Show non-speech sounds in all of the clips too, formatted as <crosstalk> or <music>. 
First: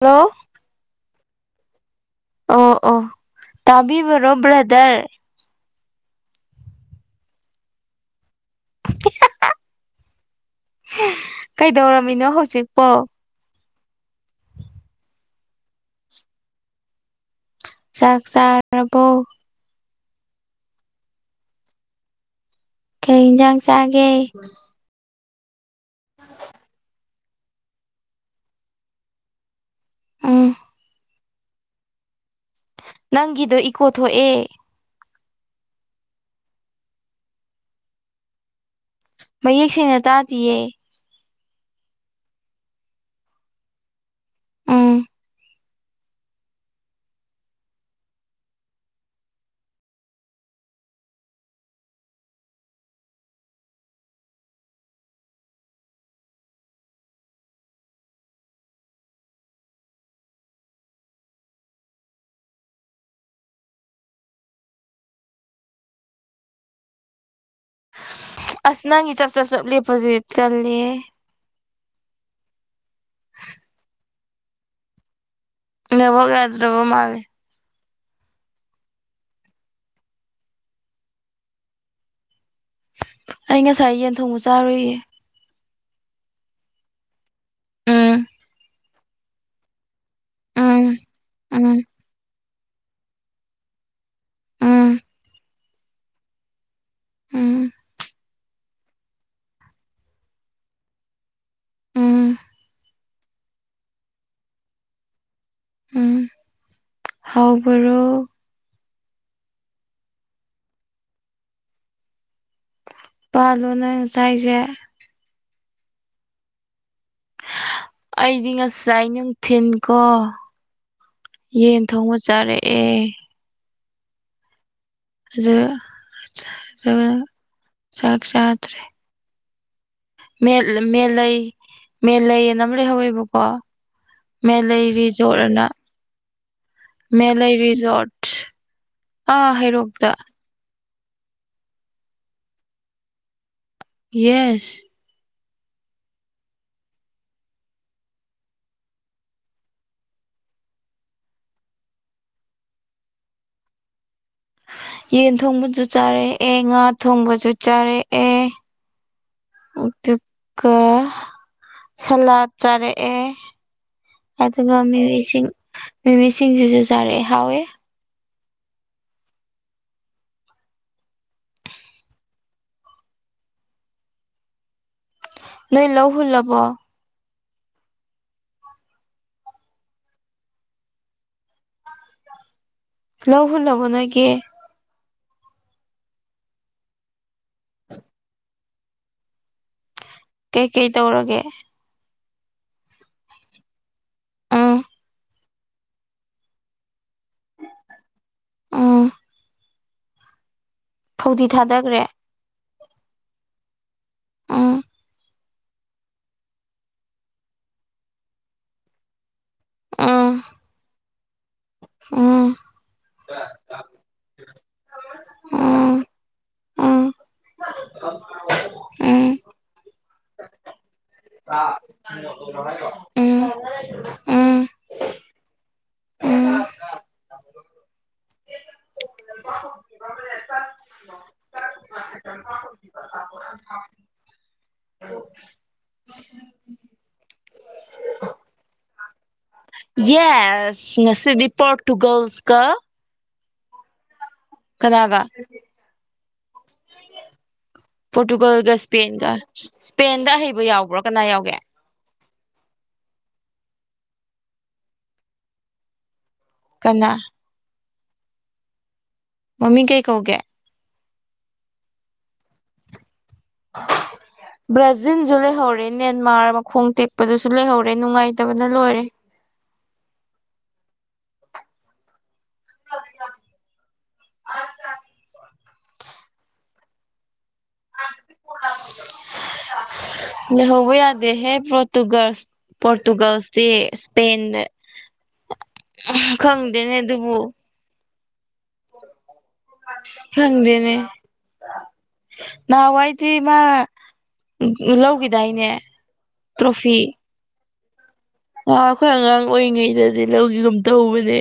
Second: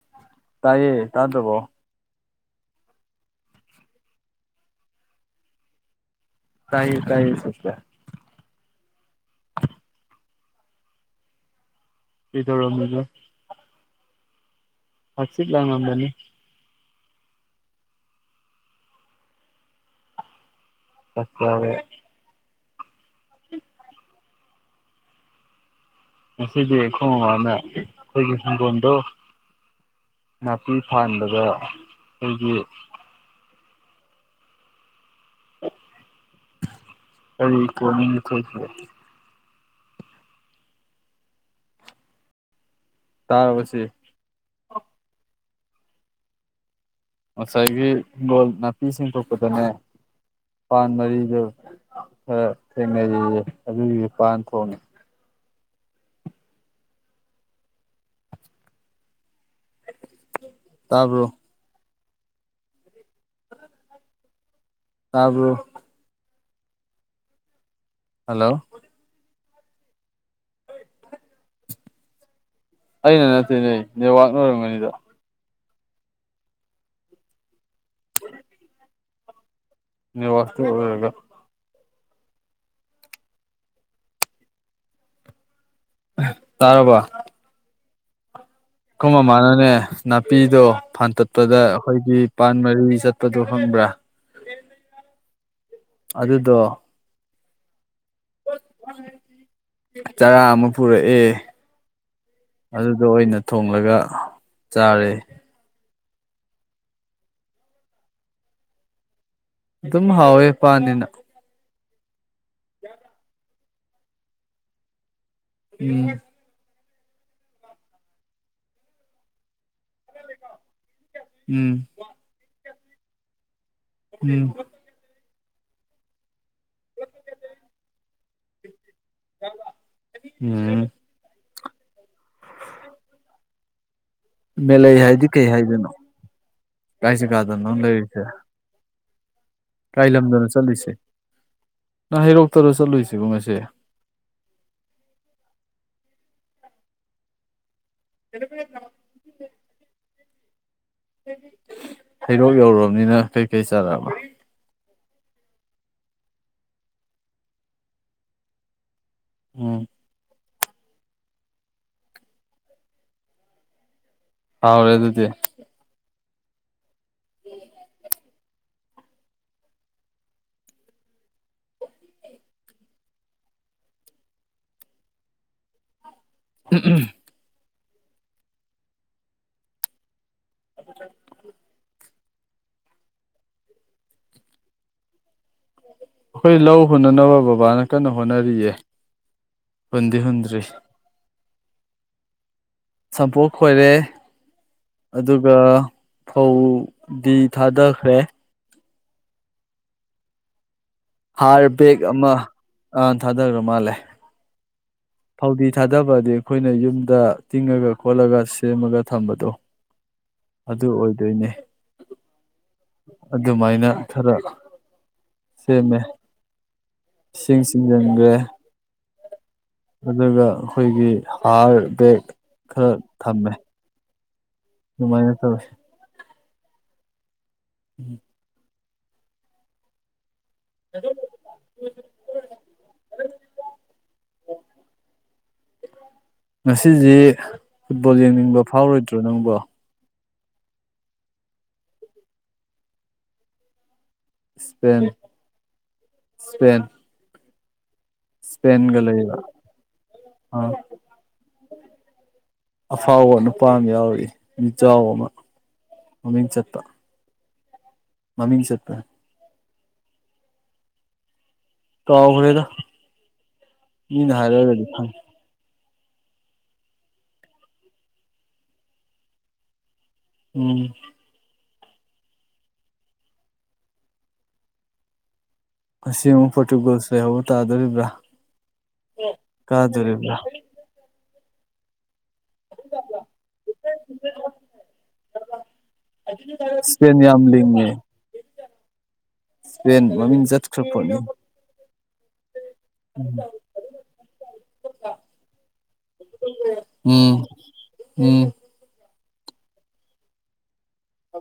hello ꯇꯥꯏꯌꯦ ꯇꯥ ꯇꯕꯣ ꯑꯣ ꯑꯣ ꯇꯥꯕꯤꯕꯔꯣ ꯕ꯭ꯔꯗꯔ ꯇꯌꯦ ꯇꯥꯏꯌꯦ ꯁꯁꯦ <inaudible> ꯀꯩꯗꯧꯔꯝꯃꯤꯅꯣ ꯍꯧꯖꯤꯛꯄꯣ ꯀꯩꯗꯧꯔꯝꯃꯤꯅꯣ ꯊꯥꯛꯆꯠ ꯂꯥꯡꯝꯗꯅꯤ ꯆꯥꯛ ꯆꯥꯔꯔꯕꯣ ꯐꯁꯂꯔꯦ ꯀꯩ ꯌꯦꯟꯁꯥꯡ ꯆꯥꯒꯦ ꯉꯁꯤꯗꯤ ꯈꯣꯡꯅꯦ ꯑꯩꯈꯣꯏꯒꯤ ꯍꯪꯒꯣꯝꯗꯣ ꯎꯝ ꯅꯥꯄꯤ ꯐꯟꯥꯟꯕꯗ ꯑꯩꯈꯣꯏꯒꯤ ꯅꯪꯒꯤꯗꯣ ꯏꯀꯣ ꯊꯣꯛꯑꯦ ꯀꯔꯤ ꯀꯦ ꯃꯌꯦꯛ ꯁꯦꯡꯅ ꯇꯥꯗꯤꯌꯦ ꯇꯥꯕꯁꯤ ꯎꯝ ꯉꯁꯥꯏꯒꯤ ꯍꯤꯡꯒꯣꯜ ꯅꯥꯄꯤꯁꯤꯡ ꯄꯣꯛꯄꯗꯅꯦ ꯄꯥꯟ ꯃꯔꯤꯗ ꯈꯔ ꯊꯦꯡꯅꯔꯤꯁꯦ ꯑꯗꯨꯒꯤꯁꯨ ꯄꯥꯟ ꯊꯣꯡꯅꯤ ꯇꯥꯄꯣ ꯇꯥꯕꯨ ꯍꯜꯂꯣ ꯑꯁ ꯅꯪꯒꯤ ꯆꯞ ꯆꯞ ꯆꯞ ꯂꯦꯞꯄꯁꯤꯦ ꯆꯜꯂꯦ ꯑꯩꯅ ꯅꯠꯇꯦꯅꯦ ꯅꯦꯠꯋꯥꯛꯅ ꯑꯣꯏꯔꯝꯒꯅꯤꯗ ꯅꯕꯒꯦꯗ꯭ꯔꯕ ꯃꯥꯦ ꯋꯥꯁꯇꯒ ꯑꯩ ꯉꯁꯥꯏ ꯌꯦꯟ ꯊꯣꯡꯕ ꯆꯥꯔꯨꯏꯌꯦ ꯇꯥꯔꯕ ꯎꯝ ꯑꯀꯨꯝ ꯃꯃꯥꯅꯅꯦ ꯅꯥꯄꯤꯗꯣ ꯎꯝ ꯐꯟꯇꯠꯄꯗ ꯎꯝ ꯑꯩꯈꯣꯏꯒꯤ ꯃ ꯄꯥꯟ ꯃꯔꯤ ꯆꯠꯄꯗꯣ ꯐꯪꯕ꯭ꯔꯥ ꯎꯝ ꯑꯗꯨꯗꯣ ꯎꯝ ꯆꯔꯥ ꯑꯃ ꯄꯨꯔꯛꯑꯦ ꯎꯝ ꯑꯗꯨꯗ ꯑꯣꯏꯅ ꯊꯣꯡꯂꯒ ꯆꯥꯔꯦ ꯎꯝ ꯍꯥꯎꯕ꯭ꯔꯣ ꯑꯗꯨꯝ ꯍꯥꯎꯋꯦ ꯄꯅꯤꯅ ꯌꯥꯗ ꯄꯥꯜꯣꯅ ꯆꯥꯏꯁꯦ ꯎꯝ ꯑꯩꯗꯤ ꯉꯁꯥꯏ ꯅꯨꯡꯊꯤꯟꯀꯣ ꯎꯝ ꯌꯦꯟ ꯊꯣꯡꯕ ꯆꯥꯔꯦꯑꯦ ꯎ ꯎꯝ ꯑꯗꯨ ꯆꯥꯛ ꯆꯥꯗ꯭ꯔꯦ ꯆ ꯃꯦꯂꯩ ꯃꯦꯂꯩꯅ ꯑꯃ ꯂꯩꯍꯧꯋꯦꯕꯀꯣ ꯃꯦꯂꯩ ꯍꯥꯏꯗꯤ ꯔꯤꯖꯣꯔꯠ ꯀꯩ ꯑꯅ ꯍꯥꯏꯗꯣꯏꯅꯣ ꯀꯥꯏ ꯃꯦꯂꯩ ꯖꯒꯥꯗꯅꯣ ꯂꯩꯔꯤꯁꯦ ꯔꯤꯖꯣꯔꯠ ꯑꯥ ꯍꯥꯏꯦꯔꯣ ꯀꯥꯏ ꯂꯝꯗꯅ ꯆꯠꯂꯤꯨꯁꯦ ꯅ ꯍꯩꯔꯣꯛꯇꯗ ꯆꯠꯂꯨꯁꯤꯕꯣ ꯉꯁꯦ ꯌꯦꯁ ꯑꯗꯨꯔ ꯄꯔꯅꯣ ꯍꯩꯔꯣꯛ ꯌꯧꯔꯨꯔꯕꯅꯤꯅ ꯀꯩꯀꯩ ꯆꯥꯔꯛꯑꯕ ꯌꯦꯟ ꯊꯣꯡꯕꯁꯨ ꯆꯥꯔꯛꯑꯦ ꯉꯥ ꯊꯣꯡꯕꯁꯨ ꯆꯥꯔꯛꯑꯦ ꯎꯝ ꯇꯀ ꯁꯂꯠ ꯆꯥꯔꯛꯑꯦ ꯑꯗꯨꯒ ꯍꯥꯎꯔꯦ ꯑꯗꯨꯗꯤ ꯃꯤꯃꯤꯁꯤꯡ ꯃꯤꯃꯤꯁꯤꯡꯁꯤꯁꯨ ꯆꯥꯔꯛꯑꯦ ꯍꯥꯎꯋꯦ ꯅꯣꯏ ꯂꯍꯨꯜ ꯂꯕꯣ ꯎꯝ ꯎꯝ ꯑꯗꯨ ꯂ ꯍꯨꯟ ꯂꯕ ꯅ ꯀꯦ ꯑꯩꯈꯣꯏ ꯂꯧ ꯍꯨꯟꯅꯅꯕ ꯕꯕꯥꯅ ꯀꯟꯅ ꯍꯣꯠꯅꯔꯤꯌꯦ ꯍꯨꯟꯗꯤ ꯍꯨꯟ ꯀꯩꯀꯩ ꯇꯧꯔꯒꯦ ꯁꯝꯄꯨ ꯈꯣꯏꯔꯦ ꯎꯝ ꯑꯗꯨꯒ ꯐꯧꯗꯤ ꯊꯥꯗꯈ꯭ꯔꯦ ꯑꯥ ꯐꯧꯗꯤ ꯍꯥꯔ ꯕꯦꯛ ꯊꯥꯗꯈ꯭ꯔꯦ ꯑꯃ ꯑ ꯊꯥꯗꯈ꯭ꯔ ꯃꯥꯜꯂꯦ ꯑꯥ ꯐꯧꯗꯤ ꯊꯥꯗꯕꯗꯤ ꯑꯩꯈꯣꯏꯅ ꯌꯨꯝꯗ ꯇꯤꯡꯉꯒ ꯈꯣꯠꯂꯒ ꯁꯦꯝꯃꯒ ꯊꯝꯕꯗꯣ ꯎꯝ ꯑꯗꯨ ꯑꯣꯏꯗꯣꯏꯅꯦ ꯎꯝ ꯑꯗꯨꯃꯥꯏꯅ ꯈꯔ ꯁꯦꯝꯃꯦ ꯏꯁꯤꯡ ꯆꯤꯡꯖꯟꯒꯦ ꯑꯗꯨꯒ ꯑꯩꯈꯣꯏꯒꯤ ꯍꯥꯔ ꯕꯦꯛ ꯈꯔ ꯊꯝꯃꯦ ꯍ ꯑꯗꯨꯃꯥꯏꯅ ꯇꯧꯁꯦ ꯎꯝ ꯑꯗꯨꯕꯨ ꯉꯁꯤꯁꯤ ꯐꯨꯠꯕꯣꯜ ꯌꯦꯡꯅꯤꯡꯕ ꯐꯥꯎꯔꯣꯏꯗ꯭ꯔꯣ ꯅꯪꯕꯣ ꯌꯦꯁ ꯁꯤꯗꯤ ꯄꯣꯣꯔꯇꯨꯒꯜꯁ ꯀ ꯏꯁꯄꯦꯟ ꯀꯅꯥꯒ ꯏꯁꯄꯦꯟ ꯄꯣꯔꯇꯨꯒꯜꯒ ꯏꯁꯄꯦꯟꯒ ꯁ꯭ꯄꯦꯟꯒ ꯂꯩꯕ ꯁ꯭ꯄꯦꯟꯗ ꯍꯍꯩꯕ ꯑꯥ ꯌꯥꯎꯕ꯭ꯔꯣ ꯀꯅꯥ ꯌꯥꯎꯒꯦ ꯑꯐꯥꯎꯕ ꯅꯨꯄꯥ ꯑꯃ ꯌꯥꯎꯔꯤ ꯃꯤꯖꯥꯎ ꯑꯃ ꯃꯃꯤꯡ ꯆꯠꯄ ꯀꯅꯥ ꯃꯃꯤꯡ ꯆꯠꯄ ꯃꯃꯤꯡ ꯀꯩ ꯀꯧꯒꯦ ꯀꯥꯎꯈꯦꯗ ꯭ꯔꯖꯤꯟ ꯈꯪꯉꯦ ꯖꯨꯂ ꯍꯔꯤꯟ ꯅꯦꯟꯃꯥꯔ ꯃꯈꯣꯡ ꯇꯦꯛꯄꯗꯨꯁꯨ ꯂꯩꯍꯧꯔꯦ ꯅꯨꯡꯉꯥꯏꯇꯕꯅ ꯂꯣꯏꯔꯦ ꯎꯝ ꯉꯁꯤ ꯑꯃꯨꯛ ꯄꯣꯔꯇꯨꯒꯜꯁ ꯂꯩꯍꯧꯕ ꯇꯥꯗꯣꯔꯤꯕ꯭ꯔ ꯀꯥꯗꯣꯔꯤꯕ꯭ꯔ ꯂꯩꯍꯧꯕ ꯌꯥ ꯍꯦ ꯄꯣꯔꯇꯨꯒꯜ ꯄꯣꯔꯇꯨꯒꯜꯁꯇꯤ ꯏꯁꯄꯦꯟꯅ ꯈꯪꯗꯦꯅꯦ ꯑꯗꯨꯕꯨ ꯎꯝ ꯏꯁꯄꯦꯟ ꯃꯃꯤꯡ ꯈꯪꯗꯦꯅꯦ ꯆꯠꯈꯔ꯭ꯄꯣꯠꯅꯤ ꯅꯍꯥꯟꯋꯥꯏꯗꯤ ꯃꯥ ꯂꯧꯈꯤꯗꯥꯏꯅꯦ ꯇ꯭ꯔꯣꯐꯤ ꯎꯝ ꯎꯝ ꯑ ꯑꯩꯈꯣꯏ ꯑꯉꯥꯡ ꯑꯣꯏꯔꯤꯉꯩꯗꯗꯤ ꯂꯧꯈꯤꯒꯨꯝ ꯇꯧꯕꯅꯦ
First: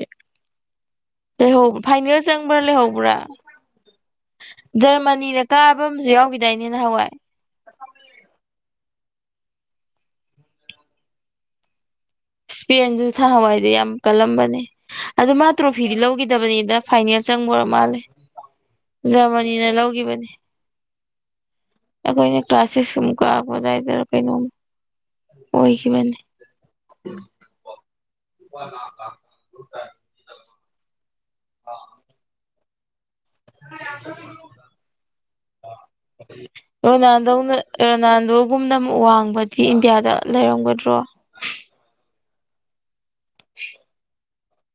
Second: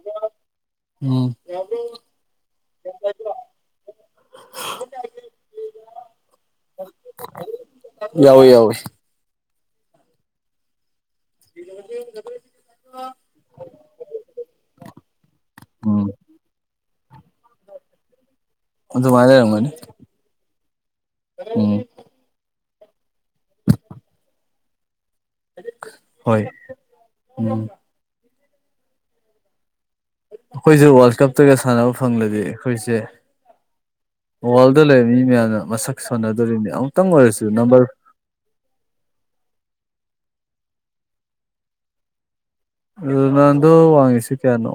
ꯎꯝ ꯂꯩꯍꯧꯕ ꯐꯥꯏꯅꯦꯜ ꯆꯪꯕ꯭ꯔꯥ ꯂꯩꯍꯧꯕ꯭ꯔꯥ ꯖꯔꯃꯅꯤꯅ ꯀꯥꯕ ꯑꯃꯁꯨ ꯌꯥꯎꯈꯤꯗꯥꯏꯅꯦ ꯅꯍꯥꯋꯥꯏ ꯌꯥꯎꯏ ꯌꯥꯎꯏ <unintelligible> ꯏꯁꯄꯦꯟꯁꯨ ꯊꯍꯋꯥꯏꯗꯤ ꯌꯥꯝ ꯀꯜꯂꯝꯕꯅꯦ ꯑꯗꯨ ꯃꯥ ꯇ꯭ꯔꯣꯐꯤꯗꯤ ꯎꯝ ꯂꯧꯈꯤꯗꯕꯅꯤꯗ ꯐꯥꯏꯅꯦꯜ ꯆꯪꯕ ꯑꯣꯏꯔ ꯃꯥꯜꯂꯦ ꯑꯗꯨꯃꯥꯏꯅ ꯖꯔꯃꯅꯤꯅ ꯂꯩꯔꯝꯒꯅꯤ ꯂꯧꯒꯤꯕꯅꯤ ꯎꯝ ꯑꯩꯈꯣꯏꯅ ꯀ꯭ꯂꯥꯁ ꯁꯤꯛꯁ ꯀꯨꯛ ꯀꯛꯔꯛꯄ ꯑꯗꯨꯏꯗ ꯀꯩꯅꯣꯝ ꯑꯣꯏꯈꯤꯕꯅꯤ ꯍꯣꯏ ꯎꯝ <unintelligible> ꯑꯩꯈꯣꯏꯁꯨ ꯋꯥꯔꯜ ꯀꯞꯇꯒ ꯁꯥꯟꯅꯕ ꯐꯪꯂꯗꯤ ꯑꯩꯈꯣꯏꯁꯦ ꯋꯥꯔꯜꯗ ꯂꯩꯕ ꯃꯤ ꯃꯌꯥꯝꯅ ꯃꯁꯛ ꯁꯣꯟꯅꯗꯨꯔꯤꯅꯤ ꯑꯃꯨꯛꯇꯪ ꯑꯣꯏꯔꯁꯨ ꯅꯝꯕꯔ ꯅꯥꯟꯗꯣ ꯒꯨꯝꯅ ꯑꯃꯨꯛ ꯋꯥꯡꯕꯗꯤ ꯏꯟꯗꯤꯌꯥꯗ ꯂꯩꯔꯝꯒꯗ꯭ꯔꯣ ꯔꯣꯅꯥꯟꯗꫭ ꯋꯥꯡꯉꯤꯁꯦ ꯀꯌꯥꯅꯣ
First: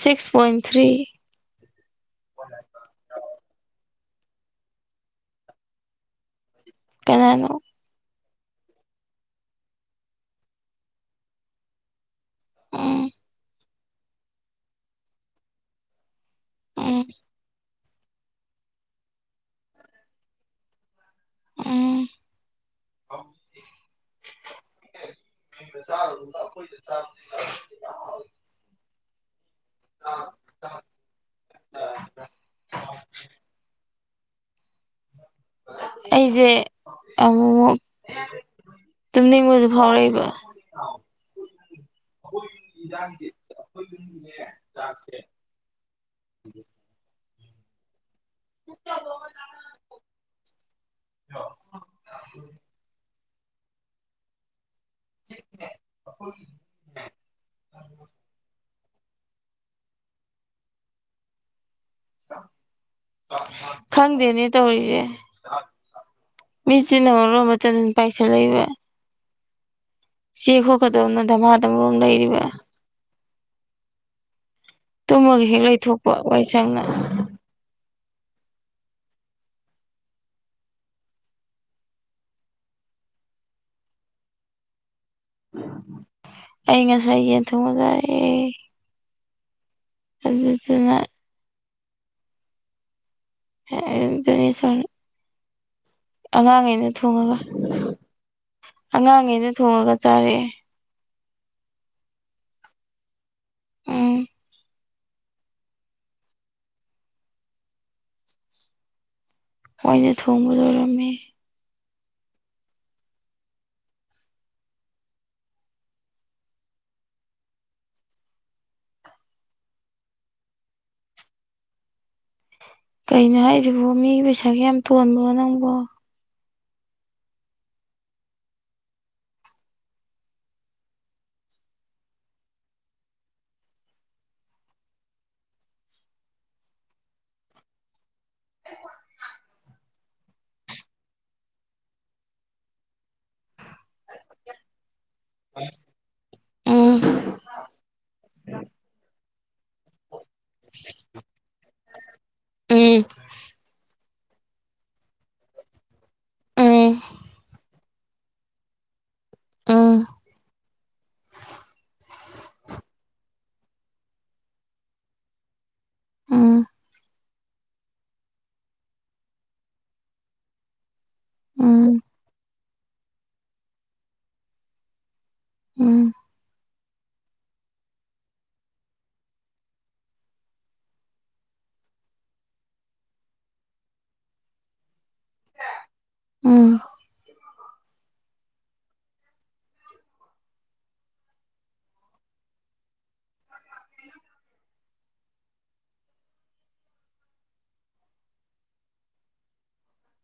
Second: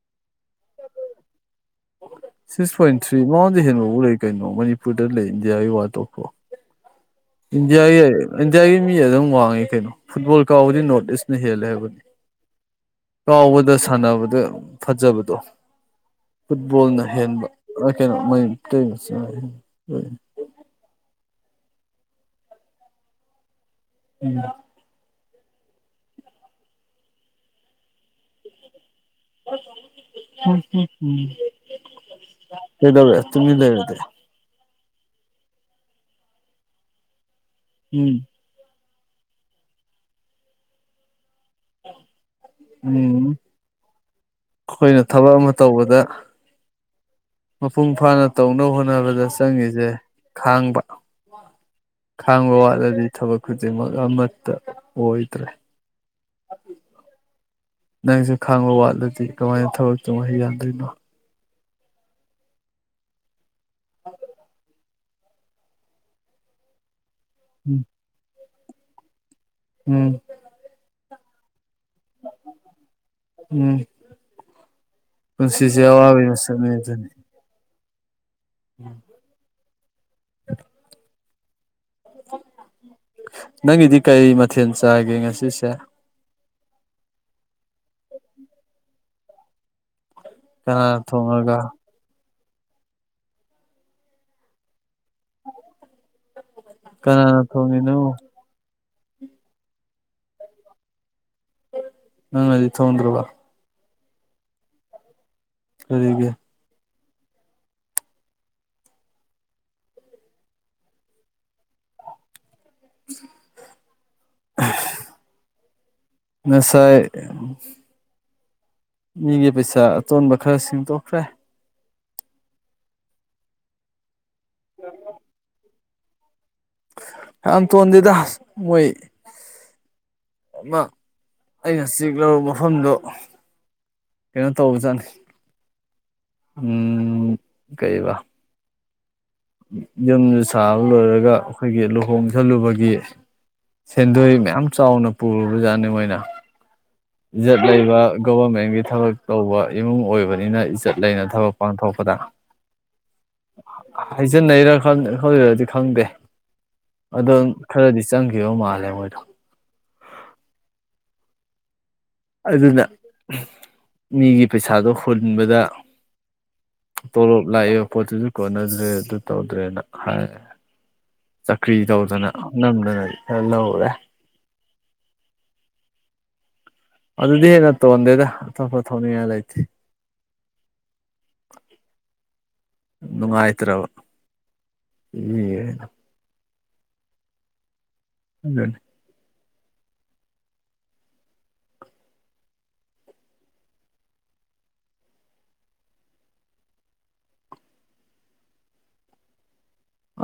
six point three six point three ꯃꯥꯉꯣꯟꯗꯒꯤ ꯍꯦꯟꯕꯐꯥꯎ ꯂꯩ ꯀꯩꯅꯣ ꯃꯅꯤꯄꯨꯔꯗ ꯂꯩ ꯏꯟꯗꯤꯌꯥꯒꯤ ꯋꯥ ꯇꯣꯛꯈ꯭ꯔꯣ ꯀꯅꯥꯅꯣ ꯏꯟꯗꯤꯌꯥꯒꯤ ꯏꯟꯗꯤꯌꯥꯒꯤ ꯃꯤ ꯑꯗꯨꯝ ꯋꯥꯡꯉꯤ ꯀꯩꯅꯣ ꯐꯨꯠꯕꯣꯜ ꯀꯥꯎꯕꯗꯤ ꯅꯣꯔꯠ ꯏꯁꯅ ꯍꯦꯜꯂꯦ ꯍꯥꯏꯕꯅꯤ ꯎꯝ ꯀꯥꯎꯕꯗ ꯁꯥꯟꯅꯕꯗ ꯐꯖꯕꯗꯣ ꯐꯨꯠꯕꯣꯜꯅ ꯎꯝ ꯍꯦꯟꯕ ꯑꯥ ꯀꯩꯅꯣ ꯃꯩꯇꯩ ꯃꯆꯥ <unintelligible> ꯎꯝ ꯎꯝ <unintelligible> ꯀꯩꯗꯧꯔꯦ ꯇꯨꯃꯤꯟ ꯂꯩꯔꯗꯤ ꯑꯩꯖꯦ ꯑꯃꯨꯃꯨꯛ ꯎꯝ ꯇꯨꯝꯅꯤꯡꯕꯁꯨ ꯐꯥꯎꯔꯛꯏꯕ ꯑꯈꫭꯏ ꯌꯨꯝꯒꯤ ꯎꯝ ꯏꯟꯖꯥꯡꯖꯦ ꯑꯩꯈꯣꯏꯅ ꯑꯩꯈꫭꯏ ꯌꯨꯝꯒꯤꯅꯦ ꯆꯥꯛꯁꯦ ꯊꯕꯛ ꯑꯃ ꯇꯧꯕꯗ ꯃꯄꯨꯡ ꯐꯥꯅ ꯇꯧꯅꯕ ꯍꯣꯠꯅꯕꯗ ꯆꯪꯉꯤꯁꯦ ꯈꯥꯡꯕ ꯈꯥꯡꯕ ꯋꯥꯠꯂꯗꯤ ꯊꯕꯛ ꯈꯨꯗꯤꯡꯃꯛ ꯑꯃꯠꯇ ꯑꯣꯏꯗ꯭ꯔꯦ ꯅꯪꯁꯨ ꯈꯪꯡꯕ ꯋꯥꯠꯂꯗꯤ ꯀꯃꯥꯏꯅ ꯊꯕꯛ ꯇꯧꯕ ꯌꯥꯗꯣꯏꯅꯣ ꯈꯪꯗꯦꯅꯦ ꯇꯧꯔꯤꯁꯦ ꯃꯤꯠꯁꯤꯅ ꯃꯔꯣꯜ ꯑꯃ ꯎꯝ ꯇꯟꯗꯟ ꯄꯥꯏꯁꯤꯜꯂꯛ ꯏꯕ ꯎꯝ ꯆꯦ ꯈꯣꯠꯀꯗꯧꯅ ꯗꯥꯃꯥꯗꯝ ꯃꯔꯣꯜ ꯑꯃ ꯂꯩꯔꯤꯕ ꯎꯝ ꯇꯨꯝꯃꯒ ꯍꯦꯛ ꯄꯨꯟꯁꯤꯁꯦ ꯂꯩꯊꯣꯛꯄ ꯑꯋꯥꯕꯒꯤ ꯃꯁꯛꯅꯤ ꯋꯥꯏꯁꯪꯅ ꯎꯝ <unintelligible> ꯅꯪꯒꯤꯗꯤ ꯀꯩ ꯃꯊꯦꯜ ꯆꯥꯒꯦ ꯉꯁꯤ ꯁꯤꯁꯦ ꯑꯩ ꯉꯁꯥꯏ ꯌꯦꯟ ꯊꯣꯡꯡꯕ ꯆꯥꯏꯌꯦ ꯀꯅꯥꯅ ꯊꯣꯡꯉꯒ <unintelligible> ꯑꯉꯥꯡꯈ꯫ꯒꯩꯅ ꯊꯣꯡꯉꯒ ꯀꯅꯥꯅ ꯊꯣꯡꯉꯤꯅꯣ ꯑꯉꯥꯡꯉꯩꯅ ꯊꯣꯡꯉꯒ ꯆꯥꯔꯦ ꯅꯪꯅꯗꯤ ꯊꯣꯡꯗ꯭ꯔꯕ ꯎꯝ ꯀꯔꯤꯒꯤ ꯃꯣꯏꯅ ꯊꯣꯡꯕꯂꯣꯏꯔꯝꯃꯦ ꯉꯁꯥꯏ ꯃꯤꯒꯤ ꯄꯩꯁꯥ ꯑꯇꯣꯟꯕ ꯈꯔ ꯁꯤꯡꯗꯣꯛꯈ꯭ꯔꯦ ꯀꯩꯅꯣ ꯍꯥꯏꯁꯤꯕꯣ ꯃꯤꯒꯤ ꯄꯩꯁꯥꯒ ꯌꯥꯝ ꯇꯣꯟꯕ꯭ꯔꯣ ꯅꯪꯕꯣ ꯌꯥꯝ ꯇꯣꯟꯗꯦꯗ ꯃꯣꯏ ꯑꯃ ꯑꯩꯅ ꯆꯦꯛꯂꯧꯔꯨꯕ ꯃꯐꯝꯗꯣ ꯀꯩꯅꯣ ꯇꯧꯕꯖꯥꯠꯅꯤ ꯎꯝ ꯀꯩꯕꯥ ꯌꯨꯝꯁꯨ ꯁꯥꯕ ꯂꯣꯏꯔꯒ ꯑꯩꯈꯣꯏꯒꯤ ꯂꯨꯍꯣꯡꯁꯜꯂꯨꯕꯒꯤ ꯁꯦꯟꯗꯣꯏ ꯃꯌꯥꯝ ꯆꯥꯎꯅ ꯄꯨꯔꯨꯔꯕ ꯖꯥꯠꯅꯤ ꯃꯣꯏꯅ ꯎꯝ ꯏꯖꯠ ꯂꯩꯕ ꯒꯣꯚꯔꯃꯦꯟꯒꯤ ꯊꯕꯛ ꯇꯧꯕ ꯏꯃꯨꯡ ꯑꯣꯏꯕꯅꯤꯅ ꯏꯖꯠ ꯂꯩꯅ ꯊꯕꯛ ꯄꯥꯡꯊꯣꯛꯄꯗ ꯎꯝ ꯍꯖꯤꯟꯅꯩꯔ ꯈꯪꯔꯗꯤ ꯈꯪꯗꯦ ꯎꯝ ꯑꯗꯣ ꯈꯔꯗꯤ ꯆꯪꯈꯤꯕ ꯃꯥꯜꯂꯦ ꯃꯣꯏꯗꯣ ꯑꯝ ꯑꯗꯨꯅ ꯃꯤꯒꯤ ꯄꯩꯁꯥꯗꯣ ꯍꯨꯟꯕꯗ ꯎꯝ ꯇꯣꯂꯣꯞ ꯂꯥꯛ ꯏꯕ ꯄꯣꯠꯇꯨꯁꯨ ꯀꯣꯟꯅꯗ꯭ꯔꯦ ꯑꯗꯨ ꯇꯧꯗ꯭ꯔꯦꯅ ꯍꯥꯏ ꯆꯀ꯭ꯔꯤ ꯎꯝ ꯇꯧꯗꯅ ꯅꯝꯗꯅꯗꯤ ꯈꯔ ꯂꯧꯔꯨꯔꯦ ꯎꯝ ꯑꯗꯨꯗꯤ ꯍꯦꯟꯅ ꯇꯣꯟꯗꯦꯗ ꯑꯇꯣꯞꯄ ꯊꯧꯅꯤꯡꯉꯥꯏ ꯂꯩꯇꯦ ꯅꯨꯡꯉꯥꯏꯇ꯭ꯔꯕ ꯏꯑ ꯎꯝ ꯑꯗꯨꯅꯤ ꯍ <unintelligible>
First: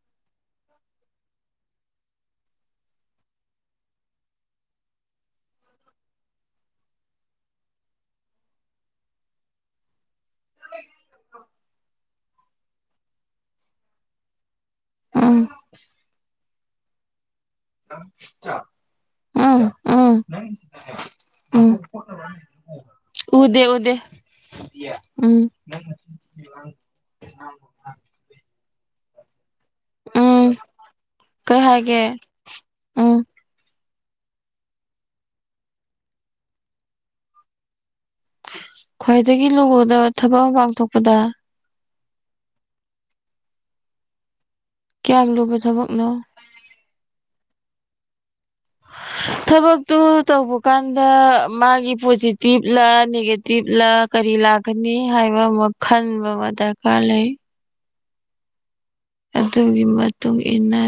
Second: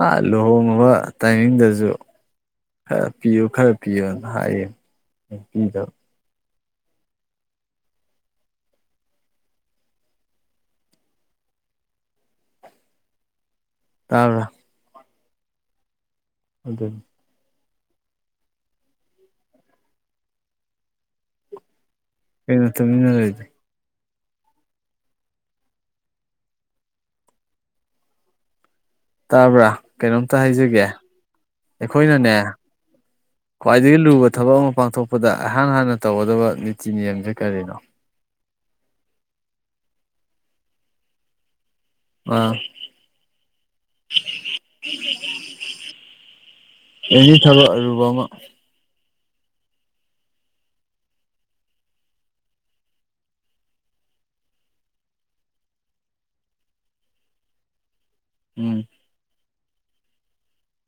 ꯑ ꯂꯨꯍꯣꯡꯉꯕ ꯇꯥꯏꯃꯤꯡꯗꯁꯨ ꯈꯔ ꯄꯤꯌꯨ ꯈꯔ ꯄꯤꯌꯣꯅ ꯍꯥꯏꯌꯦ ꯄꯤꯗꯕ ꯇꯥꯕ꯭ꯔꯥ ꯎꯝ ꯑꯗꯨꯅꯤ ꯎꯝ ꯎꯝ ꯎꯝ ꯀꯩꯅꯣ ꯇꯨꯃꯤꯟꯅ ꯂꯩꯗꯤ ꯎꯗꯦ ꯎꯗꯦ ꯎꯝ ꯇꯥꯕ꯭ꯔꯥ ꯀꯩꯅꯣꯝꯇ ꯎꯝ ꯍꯥꯏꯖꯒꯦ ꯀꯩ ꯍꯥꯏꯒꯦ ꯑꯩꯈꯣꯏꯅꯅꯦ ꯎꯝ ꯈ꯭ꯋꯥꯏꯗꯒꯤ ꯂꯨꯕ ꯊꯕꯛ ꯑꯃ ꯄꯥꯡꯊꯣꯛꯄꯗ ꯑꯩꯍꯥꯟ ꯍꯥꯟꯅ ꯇꯧꯒꯗꯕ ꯅꯤꯇꯤ ꯅꯤꯌꯝꯁꯦ ꯀꯔꯤꯅꯣ ꯈ꯭ꯋꯥꯏꯗꯒꯤ ꯂꯨꯕꯗ ꯊꯕꯛ ꯑꯃ ꯄꯥꯡꯊꯣꯛꯄꯗ ꯑꯥ ꯀꯌꯥꯝ ꯂꯨꯕ ꯊꯕꯛꯅꯣ ꯑꯦꯅꯤ ꯊꯕꯛ ꯑꯔꯨꯕ ꯑꯃ ꯊꯕꯛꯇꯨ ꯇꯧꯕꯀꯥꯟꯗ ꯃꯥꯒꯤ ꯄꯣꯖꯤꯇꯤꯕ ꯂꯥ ꯅꯦꯒꯦꯇꯤꯞ ꯂꯥ ꯀꯔꯤ ꯂꯥꯛꯀꯅꯤ ꯍꯥꯏꯕ ꯑꯃ ꯈꯟꯕ ꯑꯃ ꯗꯔꯀꯥꯔ ꯂꯩ ꯎꯝ ꯑꯗꯨꯒꯤ ꯃꯇꯨꯡ ꯏꯟꯅ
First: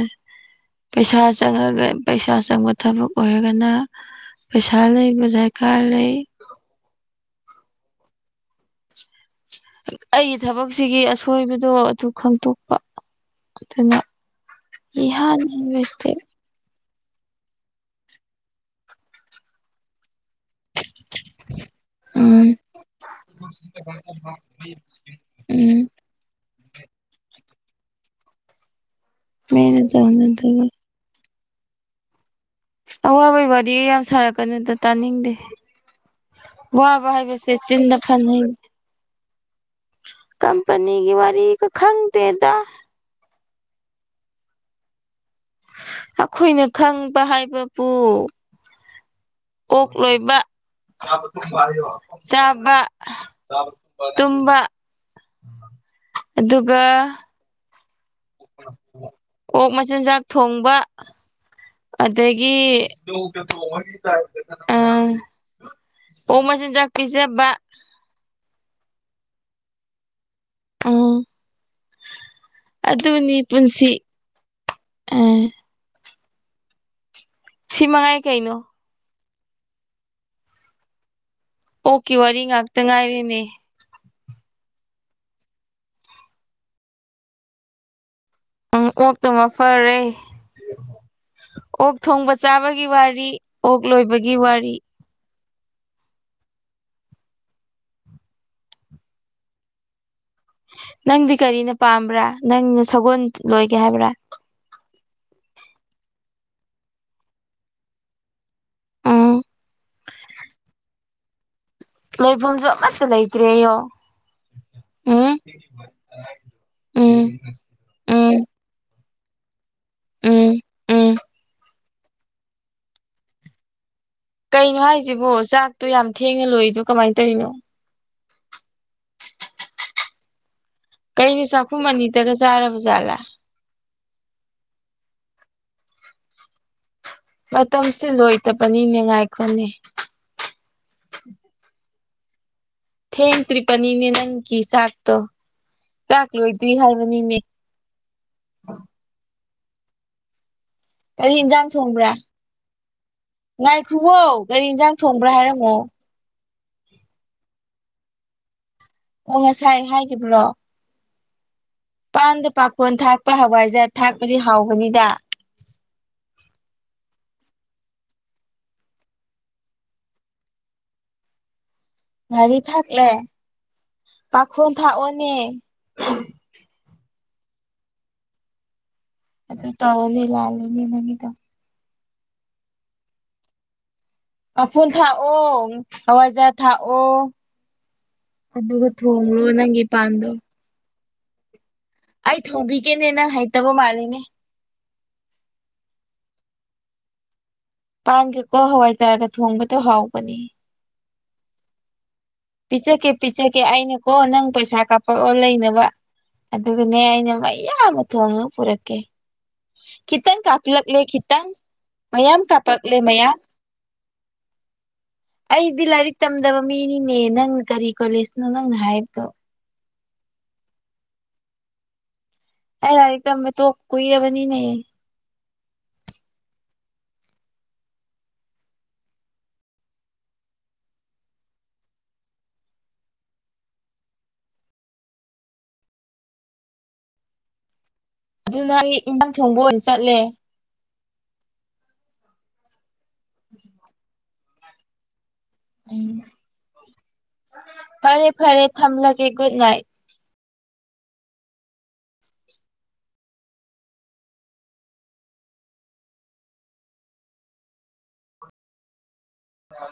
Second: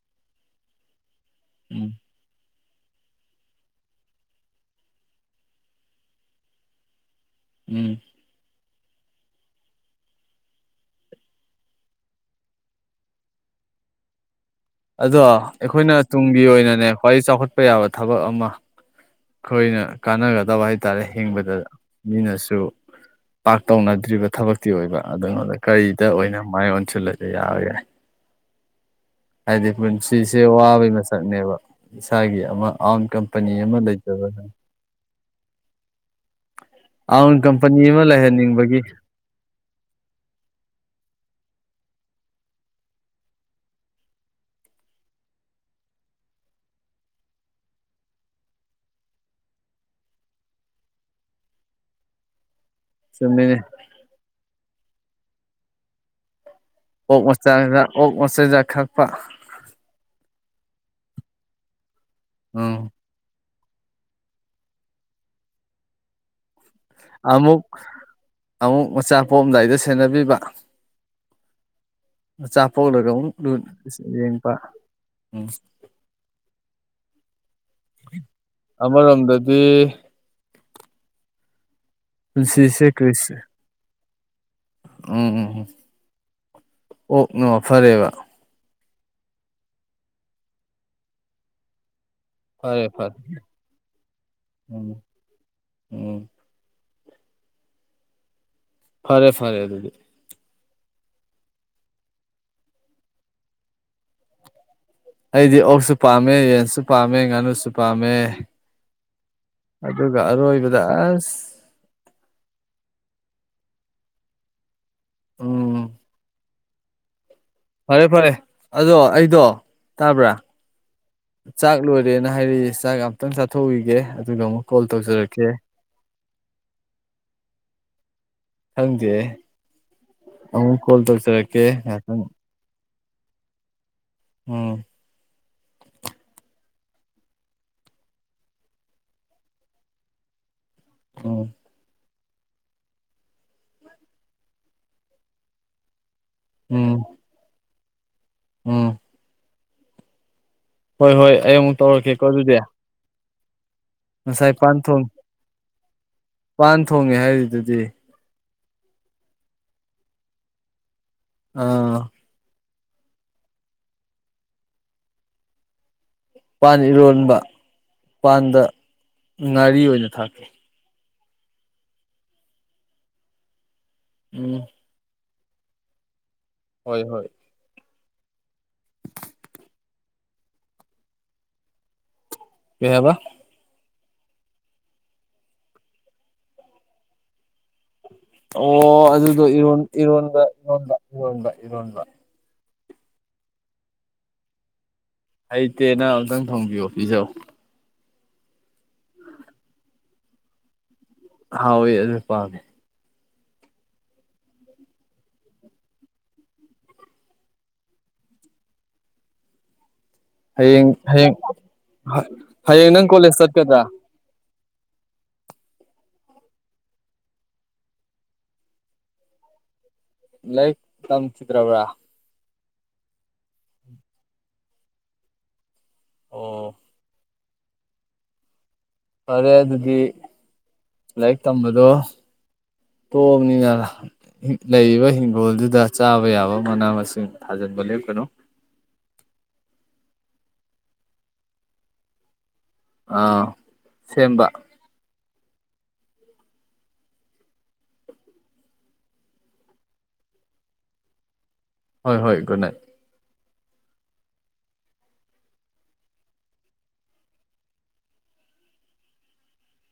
ꯄꯩꯁꯥ ꯆꯪꯉꯒ ꯎꯝ ꯄꯩꯁꯥ ꯆꯪꯕ ꯊꯕꯛ ꯑꯣꯏꯔꯒꯅ ꯄꯩꯁꯥ ꯂꯩꯕ ꯗꯔꯀꯥꯔ ꯂꯩ ꯎꯝ ꯑꯩꯒꯤ ꯊꯕꯛꯁꯤꯒꯤ ꯑꯁꯣꯏꯕꯗꯣ ꯑꯗꯨ ꯈꯪꯇꯣꯛꯄ ꯑꯗꯨꯅ ꯑꯗꯣ ꯏꯍꯥꯟ ꯍꯥꯟꯕ ꯑꯩꯈꯣꯏꯅ ꯏꯁꯇꯦꯞ ꯇꯨꯡꯒꯤ ꯑꯣꯏꯅꯅꯦ ꯈ꯭ꯋꯥꯏ ꯆꯥꯎꯈꯠꯄ ꯌꯥꯕ ꯊꯕꯛ ꯑꯃ ꯑꯩꯈꯣꯏꯅ ꯀꯥꯟꯅꯒꯗꯕ ꯍꯥꯏꯇꯥꯔꯦ ꯍꯤꯡꯕꯗ ꯎꯝ ꯃꯤꯅꯁꯨ ꯄꯥꯛ ꯇꯧꯅꯗ꯭ꯔꯤꯕ ꯊꯕꯛꯇꯤ ꯑꯣꯏꯕ ꯑꯗꯨ ꯎꯝ ꯀꯔꯤꯗ ꯑꯣꯏꯅ ꯃꯥꯏ ꯑꯣꯟꯁꯤꯜꯂꯒ ꯌꯥꯕ ꯌꯥꯏ ꯍꯥꯏꯗꯤ ꯃꯤꯅ ꯄꯨꯟꯁꯤꯁꯦ ꯇꯧꯅꯗꯕ ꯋꯥꯕꯩ ꯃꯁꯛꯅꯦꯕ ꯏꯁꯥꯒꯤ ꯑꯃ ꯑꯥꯎꯟ ꯑꯋꯥꯕꯒꯤ ꯀꯝꯄꯅꯤ ꯋꯥꯔꯤ ꯑꯃ ꯌꯥꯝ ꯂꯩꯖꯕꯅ ꯁꯥꯔꯛꯀꯅꯨꯗ ꯇꯥꯅꯤꯡꯗꯦ ꯋꯥꯕ ꯑꯥꯎꯟ ꯍꯥꯢꯁꯦ ꯀꯝꯄꯅꯤ ꯆꯤꯟꯗ ꯑꯃ ꯈꯥꯟꯅꯩ ꯂꯩꯍꯟꯅꯤꯡꯕꯒꯤ ꯀꯝꯄꯅꯤꯒꯤ ꯋꯥꯔꯤꯒ ꯈꯪꯗꯦꯗ ꯑꯩꯈꯣꯏꯅ ꯈꯪꯕ ꯍꯥꯏꯕꯕꯨ ꯑꯣꯛ ꯂꯣꯏꯕ ꯆꯥꯕ ꯆꯨꯝꯃꯤꯅꯦ ꯇꯨꯝꯕ ꯑꯗꯨꯒ ꯆꯔꯒ ꯑꯣꯛ ꯃꯆꯤꯟꯆꯥꯛ ꯊꯥꯛꯄ ꯑꯣꯛ ꯃꯆꯤꯟꯖꯥꯛ ꯊꯣꯡꯕ ꯑꯗꯒꯤ ꯎꯝ ꯑ ꯑꯣꯛ ꯃꯆꯤꯟꯖꯥꯛ ꯄꯤꯖꯕ ꯑꯃꯨꯛ ꯑꯃꯨꯛ ꯃꯆꯥ ꯄꯣꯛꯑꯝꯗꯥꯏꯗ ꯁꯦꯟꯅꯕꯤꯕ ꯎꯝ ꯑꯆꯥꯄꯣꯛꯂꯒ ꯑꯃꯨꯛ ꯑꯗꯨꯅꯤ ꯂꯨ ꯄꯨꯟꯁꯤ ꯌꯦꯡꯕ ꯑ ꯎꯝ ꯁꯤ ꯃꯉꯥꯏ ꯀꯩꯅꯣ ꯑꯃꯔꯣꯝꯗꯗꯤ ꯑꯣꯛꯀꯤ ꯋꯥꯔꯤ ꯉꯥꯛꯇ ꯄꯨꯟꯁꯤꯁꯦ ꯀ꯭ꯔꯤꯁ ꯉꯥꯏꯔꯦꯅꯦ ꯎꯝ ꯎꯝ ꯎꯝ ꯑꯣꯛꯅ ꯐꯔꯦꯕ ꯎꯝ ꯑꯣꯛꯅ ꯃꯐꯔꯦ ꯑꯣꯛ ꯊꯣꯡꯕ ꯆꯥꯕꯒꯤ ꯐꯔꯦ ꯐꯔꯦ ꯋꯥꯔꯤ ꯑꯣꯛ ꯂꯣꯏꯕꯒꯤ ꯋꯥꯔꯤ ꯎꯝ ꯎꯝ ꯐꯔꯦ ꯐꯔꯦ ꯑꯗꯨꯗꯤ ꯅꯪꯗꯤ ꯀꯔꯤꯅ ꯄꯥꯝꯕ꯭ꯔꯥ ꯅꯪꯅ ꯁꯒꯣꯜ ꯂꯣꯏꯒꯦ ꯍꯥꯏꯕ꯭ꯔꯥ ꯑꯩꯗꯤ ꯑꯣꯛꯁꯨ ꯄꯥꯝꯃꯦ ꯌꯦꯟꯁꯨ ꯄꯥꯝꯃꯦ ꯉꯥꯅꯨꯁꯨ ꯄꯥꯝꯃꯦ ꯎꯝ ꯑꯗꯨꯒ ꯑꯔꯣꯏꯕꯗ ꯂꯩꯐꯝꯁꯨ ꯑꯃꯁꯠꯇ ꯂꯩꯇ꯭ꯔꯦ ꯑꯌꯣ ꯎꯝ ꯎꯝ ꯐꯔꯦ ꯐꯔꯦ ꯎꯝ ꯑꯗꯣ ꯑꯩꯗꯣ ꯇꯥꯕ꯭ꯔꯥ ꯎꯝ ꯎꯝ ꯆꯥꯛ ꯂꯣꯏꯔ ꯣꯔꯦꯅ ꯍꯥꯏꯔꯛ ꯆꯥꯛ ꯑꯃꯨꯇꯪ ꯆꯥꯊꯣꯛꯎꯈꯤꯒꯦ ꯑꯗꯨꯒ ꯑꯃꯨꯛ ꯀꯩꯅꯣ ꯀꯣꯜ ꯍꯥꯏꯁꯤꯕꯣ ꯇꯧꯖꯔꯛꯀꯦ ꯆꯥꯛꯇꯣ ꯌꯥꯝ ꯊꯦꯡꯅ ꯂꯣꯏꯔꯤꯗꯣ ꯀꯃꯥꯏꯅ ꯇꯧꯔꯤꯅꯣ ꯍꯪꯗꯦ ꯑ ꯀꯣꯜꯗ ꯀꯩꯅꯣ ꯆꯥꯛꯈꯨꯝ ꯑꯅꯤꯗꯒ ꯆꯥꯔꯕ ꯖꯥꯠꯂꯥ ꯎꯝ ꯃꯇꯝꯁꯦ ꯂꯣꯏꯇꯕꯅꯤꯅꯦ ꯉꯥꯏꯈꯣꯅꯦ ꯑ ꯊꯦꯡꯇ꯭ꯔꯤ ꯄꯅꯤꯅꯦ ꯅꯪꯒꯤ ꯆꯥꯛꯇꯣ ꯆꯥꯛ ꯂꯣꯏꯗ꯭ꯔꯤ ꯎꯝ ꯍꯥꯏꯕꯅꯤꯅꯦ ꯎꯝ ꯍꯣꯏ ꯍꯣꯏ ꯀꯔꯤ ꯑꯩ ꯑꯃꯨꯛ ꯇꯧꯔꯛꯀꯦꯀꯣ ꯑꯗꯨꯗꯤ ꯉꯥꯏꯈꯨꯕꯣ ꯉꯁꯥꯏ ꯒꯥꯔꯤ ꯄꯥꯟ ꯌꯦꯟꯖꯥꯡ ꯊꯣꯡ ꯊꯣꯡꯕ꯭ꯔꯥ ꯍꯥꯏꯔꯝꯃꯣ ꯄꯥꯟ ꯊꯣꯡꯉꯦ ꯍꯥꯏꯔꯤꯗꯨꯗꯤ ꯑꯣ ꯉꯁꯥꯏ ꯍꯥꯏꯈꯤꯕ꯭ꯔꯣ ꯑ ꯃꯄꯥꯟꯗ ꯄꯥꯈꯣꯟ ꯊꯥꯛꯄ ꯍꯋꯥꯏꯖꯥꯔ ꯊꯥꯛꯄꯗꯤ ꯍꯥꯎꯕꯅꯤꯗ ꯄꯥꯟ ꯏꯔꯣꯟꯕ ꯄꯥꯟꯗ ꯉꯥꯔꯤ ꯑꯣꯏꯅ ꯊꯥꯈꯤ ꯒꯥꯔꯤ ꯊꯥꯛꯂꯦ ꯎꯝ ꯄꯥꯈꯣꯟ ꯊꯥꯛꯑꯣꯅꯦ ꯍꯣꯏ ꯍꯣꯏ ꯑ ꯇꯧ ꯂꯩ ꯂꯥꯜꯅꯤ ꯅꯗ ꯀꯍꯕ ꯑꯐꯨꯜ ꯊꯥꯛꯑꯣ ꯍꯋꯥꯏꯖꯥ ꯊꯥꯛꯑꯣ ꯑꯗꯨꯒ ꯑꯣ ꯊꯣꯡꯂꯣ ꯑꯗꯨꯗꯣꯔ ꯅꯪꯒꯤ ꯄꯥꯟꯗꯣ ꯏꯔꯣꯟꯕ ꯏꯔꯣꯟꯕ ꯏꯔꯣꯟꯕ ꯏꯔꯣꯟꯕ ꯑꯩ ꯊꯧꯕꯤꯒꯦꯅꯦꯅ ꯍꯩꯇꯕ ꯃꯥꯜꯂꯤꯅꯦ ꯍꯩꯇꯦꯅ ꯑꯃꯝꯛꯇꯪ ꯊꯣꯡꯕꯤꯌꯣ ꯄꯤꯖꯧ ꯄꯥꯟꯒꯦꯀꯣ ꯍꯋꯥꯏ ꯇꯥꯔꯒ ꯊꯣꯡꯕꯗꯣ ꯍꯥꯎꯕꯅꯦ ꯍꯥꯎꯋꯦ ꯑꯗꯨ ꯄꯥꯝꯃꯦ ꯄꯤꯆꯀꯦ ꯄꯤꯆꯀꯦ ꯑꯩꯅꯀꯣ ꯅꯪ ꯄꯩꯁꯥ ꯀꯥꯞꯄꯛꯑꯣ ꯂꯩꯅꯕ ꯑꯗꯨꯒꯅꯦ ꯑꯩꯅ ꯃꯌꯥꯝꯕ ꯊꯣꯡꯉ ꯄꯨꯔꯛꯀꯦ ꯈꯤꯇꯪ ꯍꯌꯦꯡ ꯀꯥꯞꯂꯛꯂꯦ ꯍꯌꯦꯡ ꯈꯤꯇꯪ ꯃꯌꯥꯝ ꯍꯌꯦꯡ ꯀꯥꯞꯂꯛꯂꯦ ꯅꯪ ꯀꯣꯂꯦꯖ ꯃꯌꯥꯝ ꯆꯠꯀꯗ꯭ꯔꯥ ꯑꯩꯗꯤ ꯂꯥꯏꯔꯤꯛ ꯇꯝꯗꯕ ꯃꯤꯅꯤ ꯪꯅꯦ ꯅꯪꯅ ꯀꯔꯤ ꯀꯣꯂꯦꯁꯅꯣ ꯅꯪꯅ ꯍꯥꯏꯕꯗꯣ ꯂ ꯂꯩꯛ ꯇꯝ ꯆꯤꯗ꯭ꯔꯕ ꯑꯩ ꯂꯥꯏꯔꯤꯛ ꯇꯝꯝꯕ ꯇꯣ ꯀꯨꯏꯔꯕꯅꯤꯅꯦ ꯑꯣ ꯐꯔꯦ ꯑꯗꯨꯗꯤ ꯂꯥꯏꯔꯤꯛ ꯇꯝꯕꯗꯣ ꯇꯣꯛꯑꯕꯅꯤꯅ ꯂꯩꯔꯤꯕ ꯍꯤꯡꯒꯣꯜꯗꯨꯗ ꯆꯥꯕ ꯌꯥꯕ ꯃꯅꯥ ꯃꯁꯤꯡ ꯊꯥꯖꯤꯟꯕ ꯂꯦꯞꯀꯅꯨ ꯑꯗꯨꯅ ꯑꯩ ꯏꯟꯖꯥꯡ ꯊꯣꯡꯕ ꯑꯣꯏꯅ ꯆꯠꯂꯦ ꯑꯥ ꯁꯦꯝꯕ ꯎꯝ ꯐꯔꯦ ꯐꯔꯦ ꯊꯝꯂꯒꯦ ꯒꯨꯠ ꯅꯥꯏꯠ ꯍꯣꯏ ꯍꯣꯏ ꯒꯨꯠ ꯅꯥꯏꯠ ꯑ